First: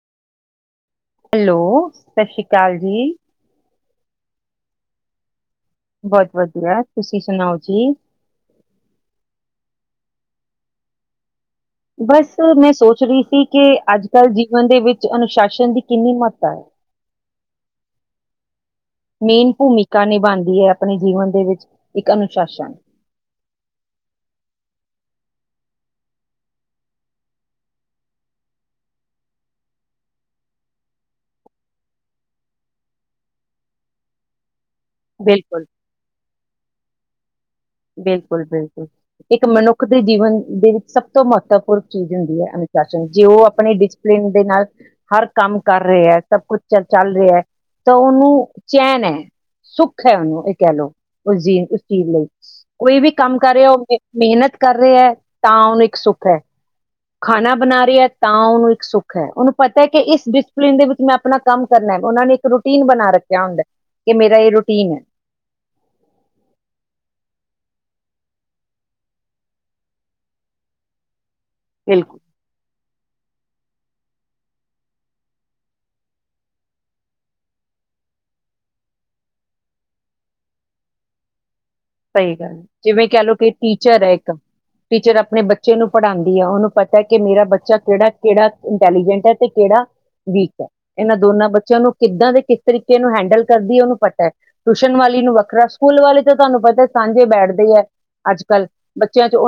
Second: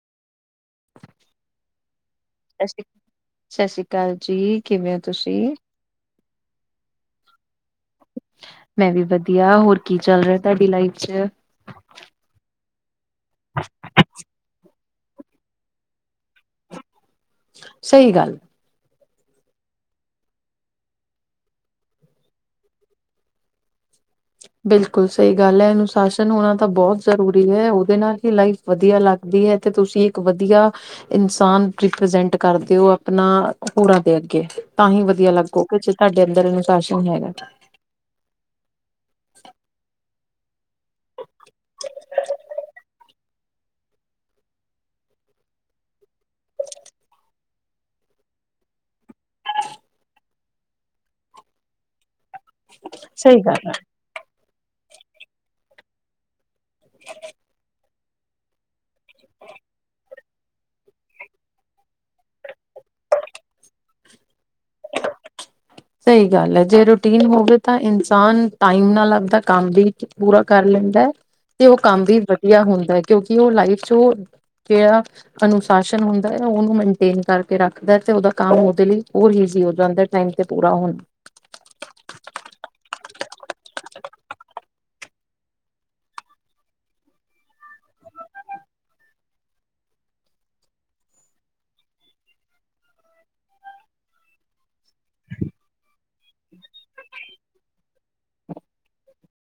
Hello ਸਤਿ ਸ਼੍ਰੀ ਅਕਾਲ ਸਤਿ ਜੀ ਸ਼੍ਰੀ ਸਤਿ ਸ਼੍ਰੀ ਅਕਾਲ ਜੀ ਕਿਵੇਂ ਹੋ ਤੁਸੀਂ ਬਹੁਤ ਵਧੀਆ ਤੁਸੀਂ ਸੁਣਾਓ ਜੀ? ਮੈਂ ਵੀ ਵਧੀਆ ਹੋਰ ਕੀ ਚੱਲ ਰਿਹਾ ਤੁਹਾਡੀ ਲਾਈਫ ਚ ਬਸ ਮੈਂ ਸੋਚ ਪੁੱਛ ਰਹੀ ਸੀ ਕਿ ਅੱਜ ਕੱਲ੍ਹ ਜੀਵਨ ਦੇ ਵਿੱਚ ਅਨੁਸ਼ਾਸਨ ਦੀ ਕਿੰਨੀ ਮਹੱਤਤਾ ਹੈ ਸਹੀ ਗੱਲ ਮੇਨ ਭੂਮਿਕਾ ਨਿਭਾਉਂਦੀ ਹੈ ਆਪਣੇ ਜੀਵਨ ਦੇ ਵਿੱਚ ਇੱਕ ਅਨੁਸ਼ਾਸਨ ਬਿਲਕੁਲ ਸਹੀ ਗੱਲ ਹੈ ਅਨੁਸ਼ਾਸਨ ਹੋਣਾ ਤਾਂ ਬਹੁਤ ਜ਼ਰੂਰੀ ਹੈ ਉਹਦੇ ਨਾਲ ਹੀ ਲਾਈਫ ਵਧੀਆ ਲੱਗਦੀ ਹੈ ਤੇ ਤੁਸੀਂ ਇੱਕ ਵਧੀਆ ਇਨਸਾਨ ਰੀਪ੍ਰਜੈਂਟ ਕਰਦੇ ਹੋ ਆਪਣਾ ਹੋਰਾਂ ਦੇ ਅੱਗੇ ਤਾਂ ਹੀ ਵਧੀਆ ਬਿਲਕੁਲ। ਲੱਗੋ ਕਿੇਹਾਡੇ ਅੰਦਰ ਅਨੁਸ ਨਹੀਂ ਹੈਗਾ ਾਂਕ ਬਿਲਕੁਲ ਬਿਲਕੁਲ ਇੱਕ ਮਨੁੱਖ ਦੇ ਜੀਵਨ ਦੇ ਸਭ ਤੋਂ ਮਹੱਤਵਪੂਰਨ ਚੀਜ਼ ਹੁੰਦੀ ਹੈ ਅਨੁਸ਼ਾਸਨ ਜੇ ਉਹ ਆਪਣੇ ਡਿਸਪਲਿਨ ਦੇ ਨਾਲ ਹਰ ਕੰਮ ਕਰ ਰਿਹਾ ਹੈ ਸਭ ਕੁਛ ਚ ਚੱਲ ਰਿਹਾ ਤਾਂ ਉਹਨੂੰ ਚੈਨ ਹੈ ਸੁੱਖ ਹੈ ਉਹਨੂੰ ਇਹ ਕਹਿ ਲਓ ਉਸ ਜੀ ਉਸ ਚੀਜ਼ ਲਈ ਕੋਈ ਵੀ ਕੰਮ ਸਹੀ ਕਰ ਗੱਲ ਰਿਹਾ ਹੋ ਉਹ ਮਿਹਨਤ ਕਰ ਰਹੇ ਹੈ ਤਾਂ ਉਹਨੂੰ ਇੱਕ ਸੁੱਖ ਹੈ ਖਾਣਾ ਬਣਾ ਰਿਹਾ ਤਾਂ ਉਹਨੂੰ ਇੱਕ ਸੁੱਖ ਹੈ ਉਹਨੂੰ ਪਤਾ ਕਿ ਇਸ ਡਿਸਪਲਿਨ ਦੇ ਵਿੱਚ ਮੈਂ ਆਪਣਾ ਕੰਮ ਕਰਨਾ ਉਹਨਾਂ ਨੇ ਇੱਕ ਰੂਟੀਨ ਬਣਾ ਰੱਖਿਆ ਹੁੰਦਾ ਕਿ ਮੇਰਾ ਇਹ ਰੂਟੀਨ ਹੈ ਸਹੀ ਗੱਲ ਹੈ ਜੇ ਰੂਟੀਨ ਹੋਵੇ ਤਾਂ ਇਨਸਾਨ ਟਾਈਮ ਨਾਲ ਲੱਭਦਾ ਕੰਮ ਵੀ ਪੂਰਾ ਕਰ ਲੈਂਦਾ ਹੈ ਤੇ ਉਹ ਹੈ ਕੰਮ ਵੀ ਵਧੀਆ ਹੁੰਦਾ ਹੈ ਕਿਉਂਕਿ ਉਹ ਲਾਈਫ ਚ ਉਹ ਜਿਹੜਾ ਅਨੁਸ਼ਾਸਨ ਹੁੰਦਾ ਹੈ ਉਹਨੂੰ ਮੇਨਟੇਨ ਕਰਕੇ ਰੱਖਦਾ ਤੇ ਉਹਦਾ ਕੰਮ ਉਹਦੇ ਲਈ ਹੋਰ ਜ਼ੀ ਹੋ ਜਾਂਦਾ ਟਾਈਮ ਤੇ ਪੂਰਾ ਹੁਣ ਸਹੀ ਗੱਲ ਜਿਵੇਂ ਕਹਿ ਲਓ ਕਿ ਟੀਚਰ ਹੈ ਇੱਕ ਟੀਚਰ ਆਪਣੇ ਬੱਚੇ ਨੂੰ ਪੜ੍ਹਾਉਂਦੀ ਹੈ ਉਹਨੂੰ ਪਤਾ ਕਿ ਮੇਰਾ ਬੱਚਾ ਕਿਹੜਾ ਕਿਹੜਾ ਇੰਟੈਲੀਜੈਂਟ ਹੈ ਤੇ ਕਿਹੜਾ ਵੀਕ ਹੈ ਇਹਨਾਂ ਦੋਨਾਂ ਬੱਚਿਆਂ ਨੂੰ ਕਿੱਦਾਂ ਦੇ ਕਿਸ ਤਰੀਕੇ ਨੂੰ ਹੈਂਡਲ ਕਰਦੀ ਹੈ ਉਹਨੂੰ ਪਤਾ ਹੈ ਟਿਊਸ਼ਨ ਵਾਲੀ ਨੂੰ ਵੱਖਰਾ ਸਕੂਲ ਵਾਲੇ ਤਾਂ ਤੁਹਾਨੂੰ ਪਤਾ ਸਾਂਝੇ ਬੈਠਦੇ ਹੈ ਅੱਜ ਕੱਲ੍ਹ ਬੱਚਿਆਂ ਚ ਉਹ